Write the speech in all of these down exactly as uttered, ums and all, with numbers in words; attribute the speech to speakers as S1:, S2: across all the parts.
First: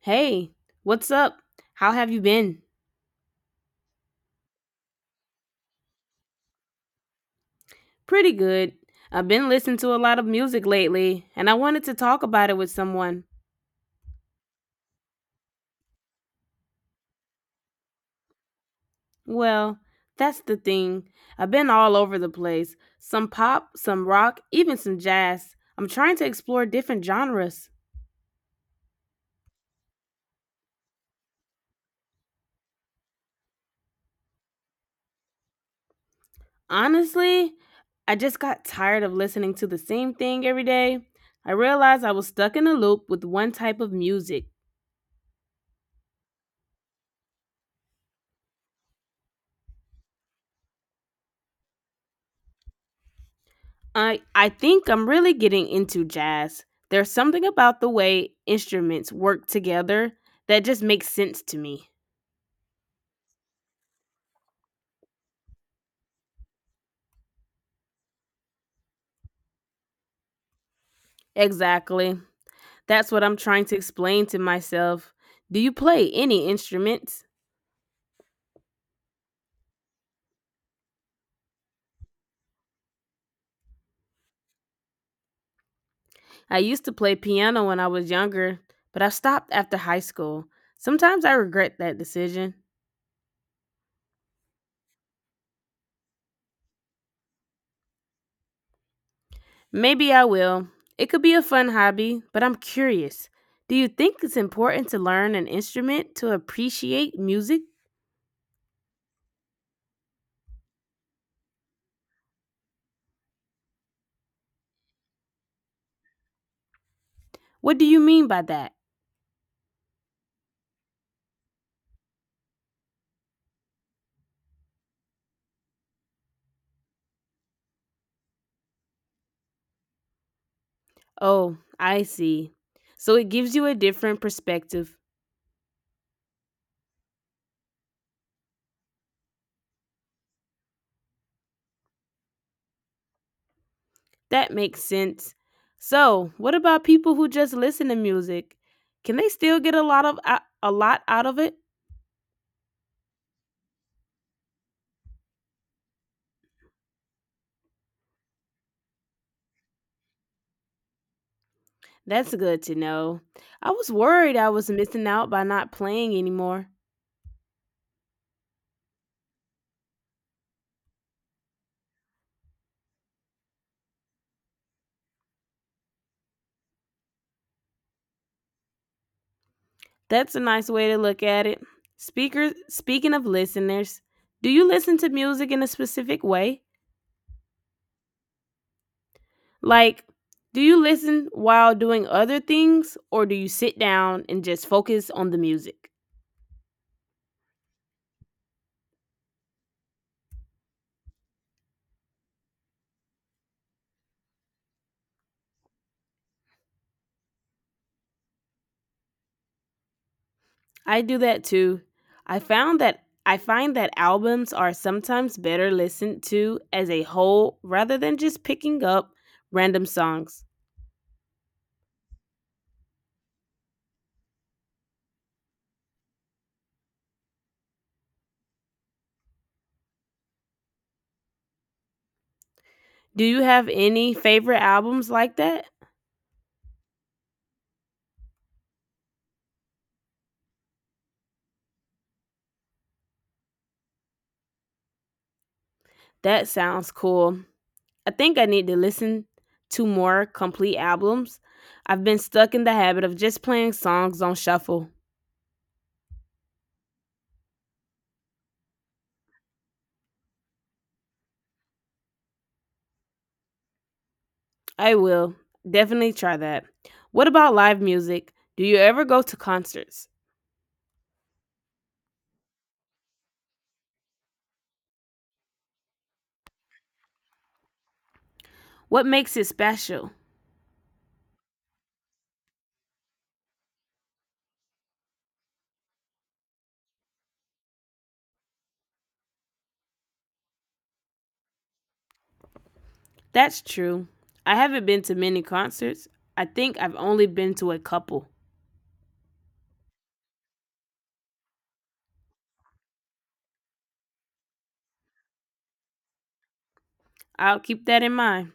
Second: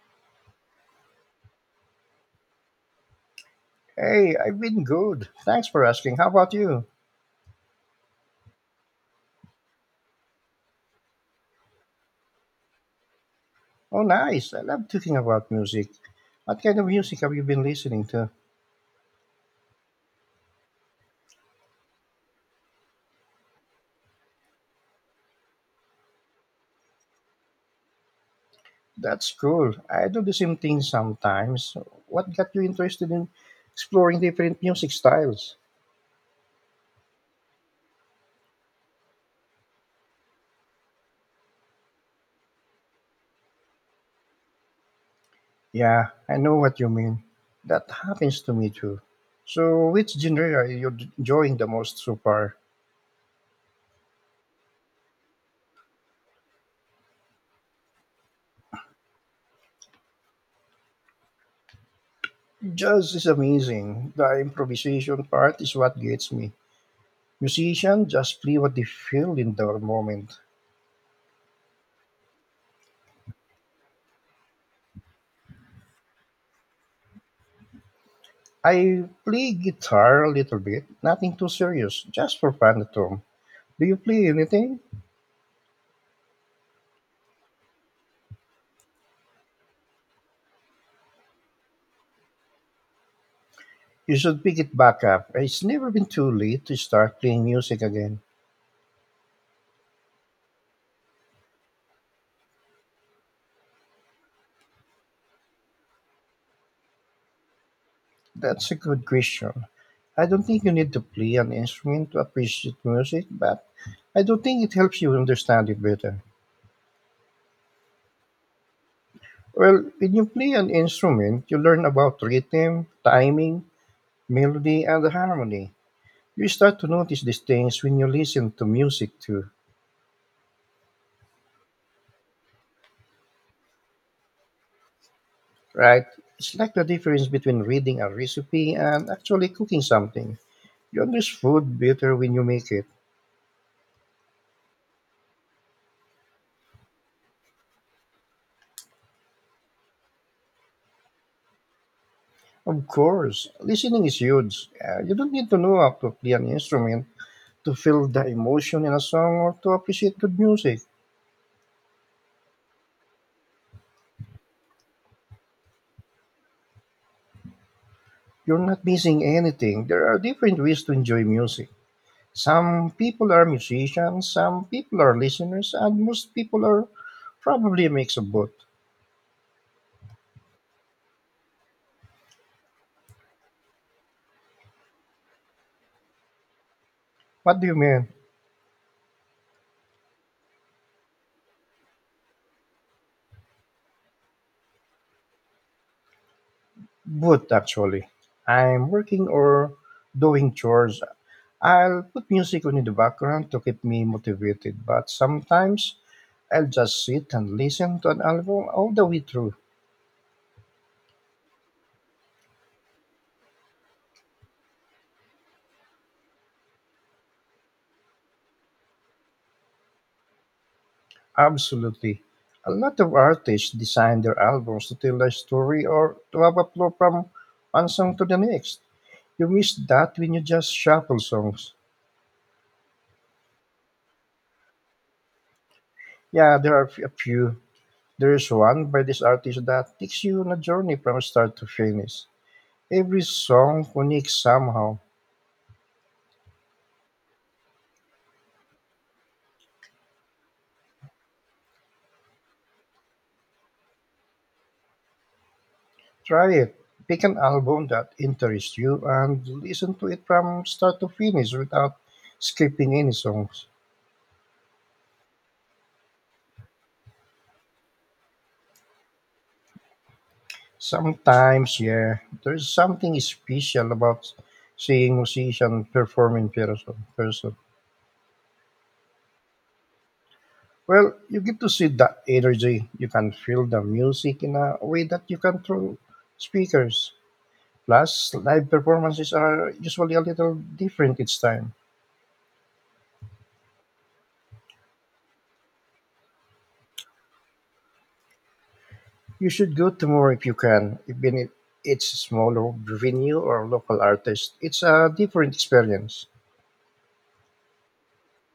S1: Hey, what's up? How have you been?
S2: Hey, I've been good. Thanks for asking. How about you?
S1: Pretty good. I've been listening to a lot of music lately, and I wanted to talk about it with someone.
S2: Oh, nice. I love talking about music. What kind of music have you been listening to?
S1: Well, that's the thing. I've been all over the place some pop, some rock, even some jazz. I'm trying to explore different genres.
S2: That's cool. I do the same thing sometimes. What got you interested in exploring different music styles?
S1: Honestly, I just got tired of listening to the same thing every day. I realized I was stuck in a loop with one type of music.
S2: Yeah, I know what you mean. That happens to me too. So, which genre are you enjoying the most so far?
S1: I I think I'm really getting into jazz. There's something about the way instruments work together that just makes sense to me.
S2: Jazz is amazing. The improvisation part is what gets me. Musicians just play what they feel in their moment.
S1: Exactly. That's what I'm trying to explain to myself. Do you play any instruments?
S2: I play guitar a little bit, nothing too serious, just for fun at home. Do you play anything?
S1: I used to play piano when I was younger, but I stopped after high school. Sometimes I regret that decision.
S2: You should pick it back up. It's never been too late to start playing music again.
S1: Maybe I will. It could be a fun hobby, but I'm curious. Do you think it's important to learn an instrument to appreciate music?
S2: That's a good question. I don't think you need to play an instrument to appreciate music, but I do think it helps you understand it better.
S1: What do you mean by that?
S2: Well, when you play an instrument, you learn about rhythm, timing, melody, and harmony. You start to notice these things when you listen to music too.
S1: Oh, I see. So it gives you a different perspective.
S2: Right? It's like the difference between reading a recipe and actually cooking something. You understand food better when you make it.
S1: That makes sense. So, what about people who just listen to music? Can they still get a lot of a a lot out of it?
S2: Of course, listening is huge. Uh, you don't need to know how to play an instrument to feel the emotion in a song or to appreciate good music.
S1: That's good to know. I was worried I was missing out by not playing anymore.
S2: You're not missing anything. There are different ways to enjoy music. Some people are musicians, some people are listeners, and most people are probably a mix of both.
S1: That's a nice way to look at it. Speakers speaking of listeners, do you listen to music in a specific way?
S2: What do you mean?
S1: Like do you listen while doing other things or do you sit down and just focus on the music?
S2: Both actually. I'm working or doing chores. I'll put music on in the background to keep me motivated, but sometimes I'll just sit and listen to an album all the way through.
S1: I do that too. I found that I find that albums are sometimes better listened to as a whole rather than just picking up random songs.
S2: Absolutely. A lot of artists design their albums to tell a story or to have a flow from one song to the next. You miss that when you just shuffle songs.
S1: Do you have any favorite albums like that?
S2: Yeah, there are a few. There is one by this artist that takes you on a journey from start to finish. Every song unique somehow.
S1: That sounds cool. I think I need to listen to more complete albums. I've been stuck in the habit of just playing songs on shuffle.
S2: Try it. Pick an album that interests you and listen to it from start to finish without skipping any songs.
S1: I will definitely try that. What about live music? Do you ever go to concerts?
S2: Sometimes, yeah, there's something special about seeing musician perform in person. person.
S1: What makes it special?
S2: Well, you get to see that energy. You can feel the music in a way that you can through speakers. Plus, live performances are usually a little different each time.
S1: That's true. I haven't been to many concerts. I think I've only been to a couple.
S2: You should go to more if you can, even if it's a smaller venue or local artist. It's a different experience.
S1: I'll keep that in mind.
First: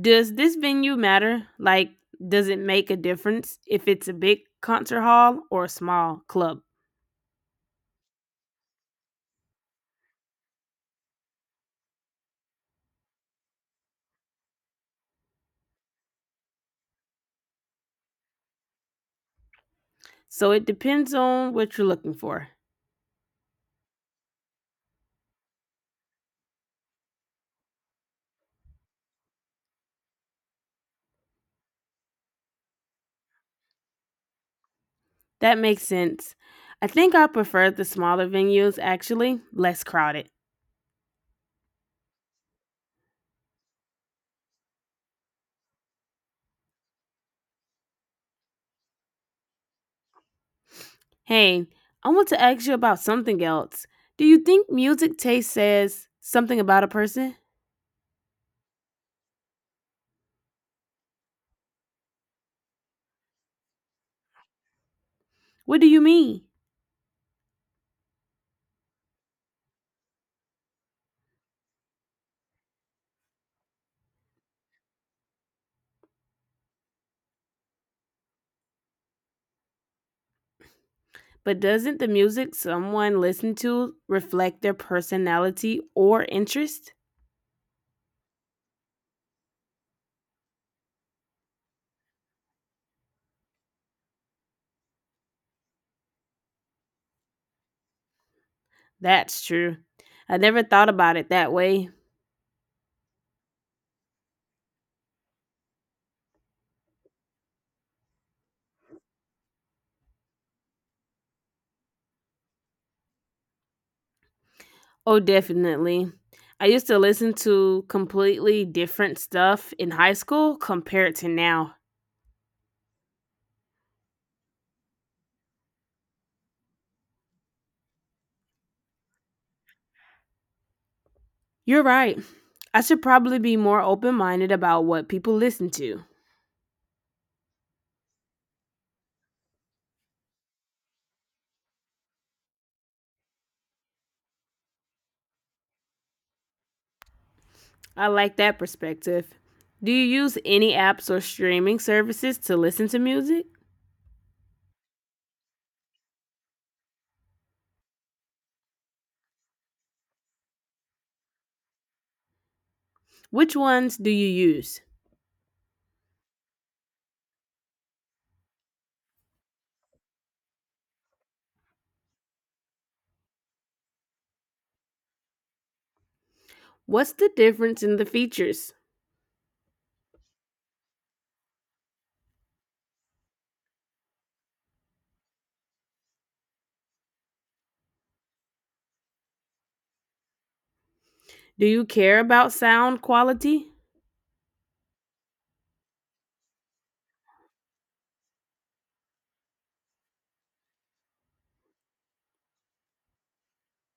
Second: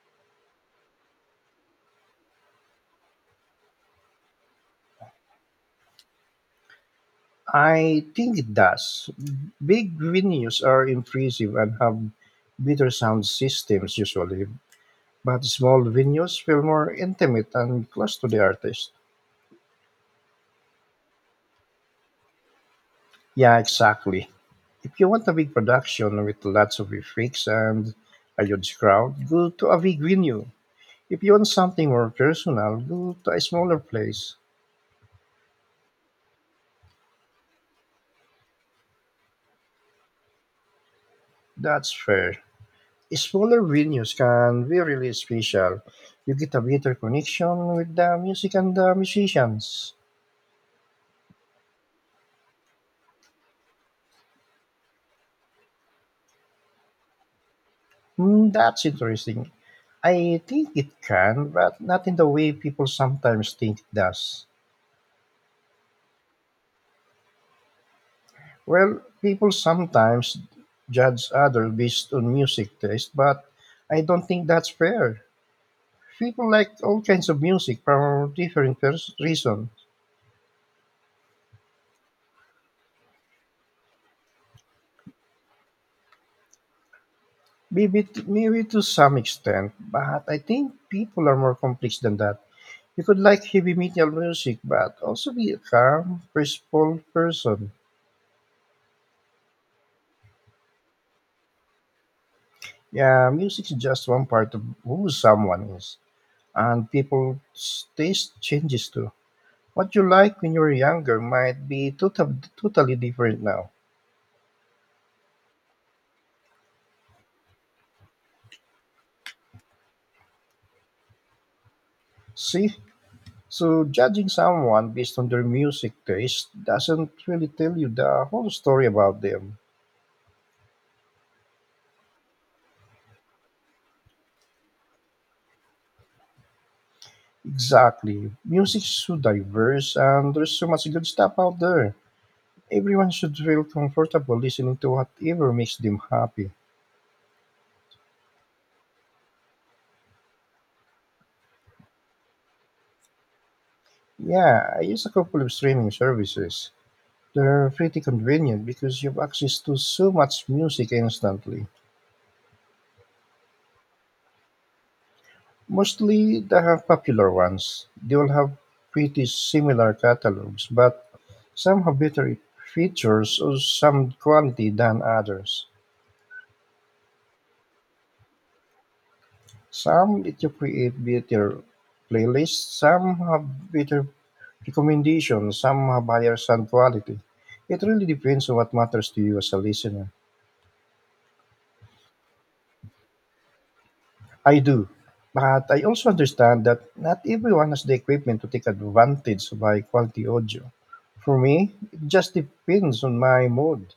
S1: Does this venue matter? Like, does it make a difference if it's a big concert hall or a small club?
S2: I think it does. Big venues are impressive and have better sound systems usually, but small venues feel more intimate and close to the artist.
S1: So it depends on what you're looking for.
S2: Yeah, exactly. If you want a big production with lots of effects and a huge crowd, go to a big venue. If you want something more personal, go to a smaller place.
S1: That makes sense. I think I prefer the smaller venues, actually, less crowded.
S2: That's fair. Smaller venues can be really special. You get a better connection with the music and the musicians.
S1: Hey, I want to ask you about something else. Do you think music taste says something about a person?
S2: Mm, that's interesting. I think it can, but not in the way people sometimes think it does.
S1: What do you mean?
S2: Well, people sometimes judge others based on music taste, but I don't think that's fair. People like all kinds of music for different pers- reasons.
S1: But doesn't the music someone listened to reflect their personality or interest?
S2: Maybe, t- maybe to some extent, but I think people are more complex than that. You could like heavy metal music, but also be a calm, peaceful person.
S1: That's true. I never thought about it that way.
S2: Yeah, music is just one part of who someone is, and people's taste changes too. What you like when you were younger might be total, totally different now.
S1: Oh, definitely. I used to listen to completely different stuff in high school compared to now.
S2: See? So judging someone based on their music taste doesn't really tell you the whole story about them.
S1: You're right. I should probably be more open minded about what people listen to.
S2: Exactly. Music's so diverse, and there's so much good stuff out there. Everyone should feel comfortable listening to whatever makes them happy.
S1: I like that perspective. Do you use any apps or streaming services to listen to music?
S2: Yeah, I use a couple of streaming services. They're pretty convenient because you have access to so much music instantly.
S1: Which ones do you use?
S2: Mostly the popular ones. They all have pretty similar catalogs, but some have better features or some quality than others.
S1: What's the difference in the features?
S2: Some let you create better playlists, some have better recommendations, some have higher sound quality. It really depends on what matters to you as a listener.
S1: Do you care about sound quality?
S2: I do. But I also understand that not everyone has the equipment to take advantage of high quality audio. For me, it just depends on my mood.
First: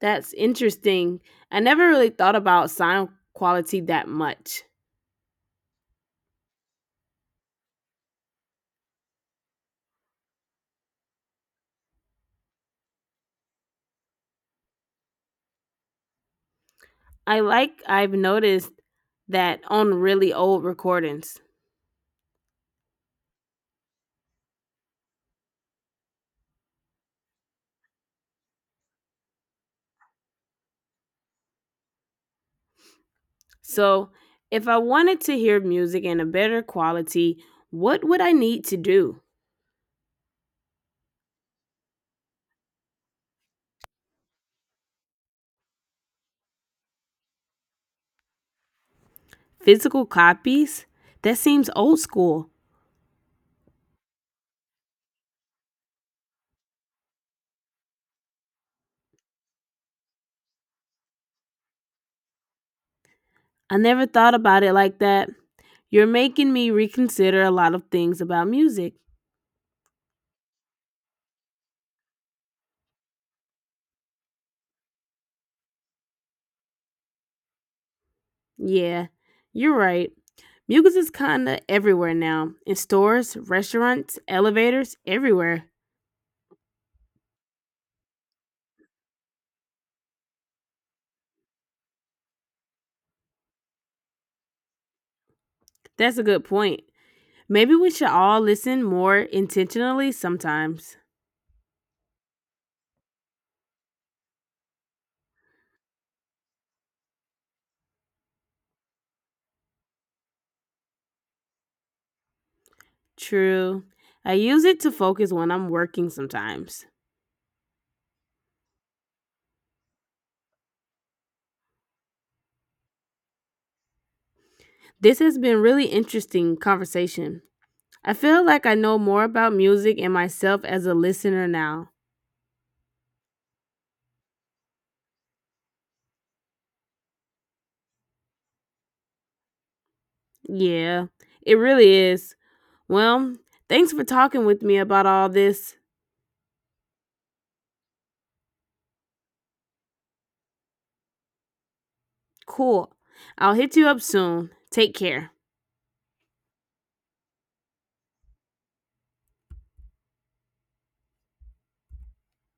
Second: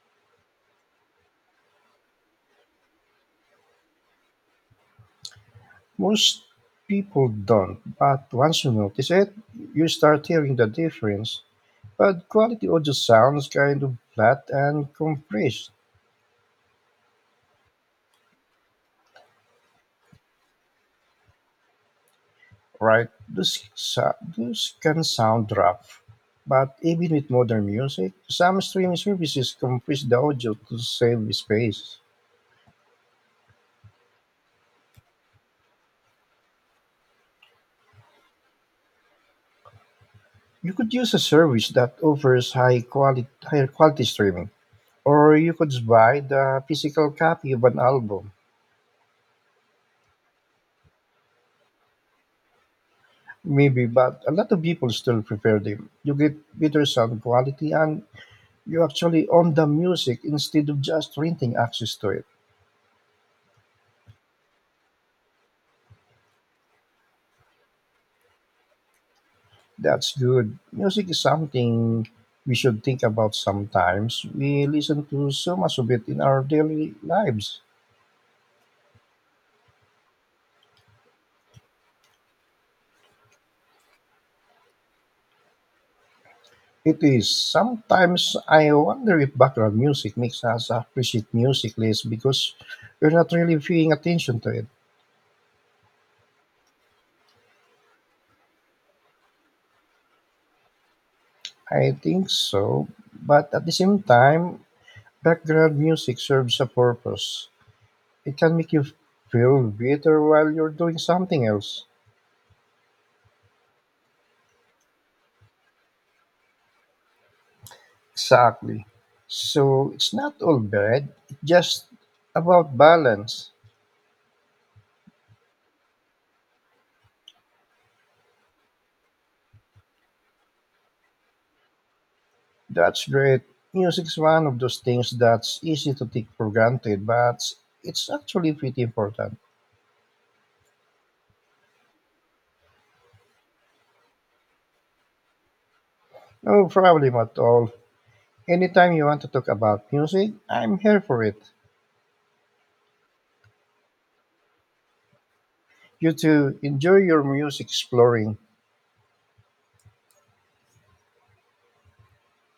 S1: That's interesting. I never really thought about sound quality that much.
S2: Most people don't, but once you notice it, you start hearing the difference. But quality audio sounds kind of flat and compressed,
S1: I like, I've noticed that on really old recordings.
S2: right? This sa- those can sound rough. But even with modern music, some streaming services compress the audio to save space.
S1: So, if I wanted to hear music in a better quality, what would I need to do?
S2: You could use a service that offers high quality, higher quality streaming, or you could buy the physical copy of an album.
S1: Physical copies? That seems old school.
S2: Maybe, but a lot of people still prefer them. You get better sound quality and you actually own the music instead of just renting access to it.
S1: I never thought about it like that. You're making me reconsider a lot of things about music.
S2: That's good. Music is something we should think about sometimes. We listen to so much of it in our daily lives.
S1: Yeah, you're right. Mucus is kinda everywhere now in stores, restaurants, elevators, everywhere.
S2: It is. Sometimes I wonder if background music makes us appreciate music less because we're not really paying attention to it.
S1: That's a good point. Maybe we should all listen more intentionally sometimes.
S2: I think so. But at the same time, background music serves a purpose. It can make you feel better while you're doing something else.
S1: True. I use it to focus when I'm working sometimes.
S2: Exactly. So it's not all bad, it's just about balance.
S1: This has been really interesting conversation. I feel like I know more about music and myself as a listener now.
S2: That's great. Music's one of those things that's easy to take for granted, but it's actually pretty important.
S1: Yeah, it really is. Well, thanks for talking with me about all this.
S2: No problem at all. Anytime you want to talk about music, I'm here for it.
S1: Cool. I'll hit you up soon. Take care.
S2: You too, enjoy your music exploring.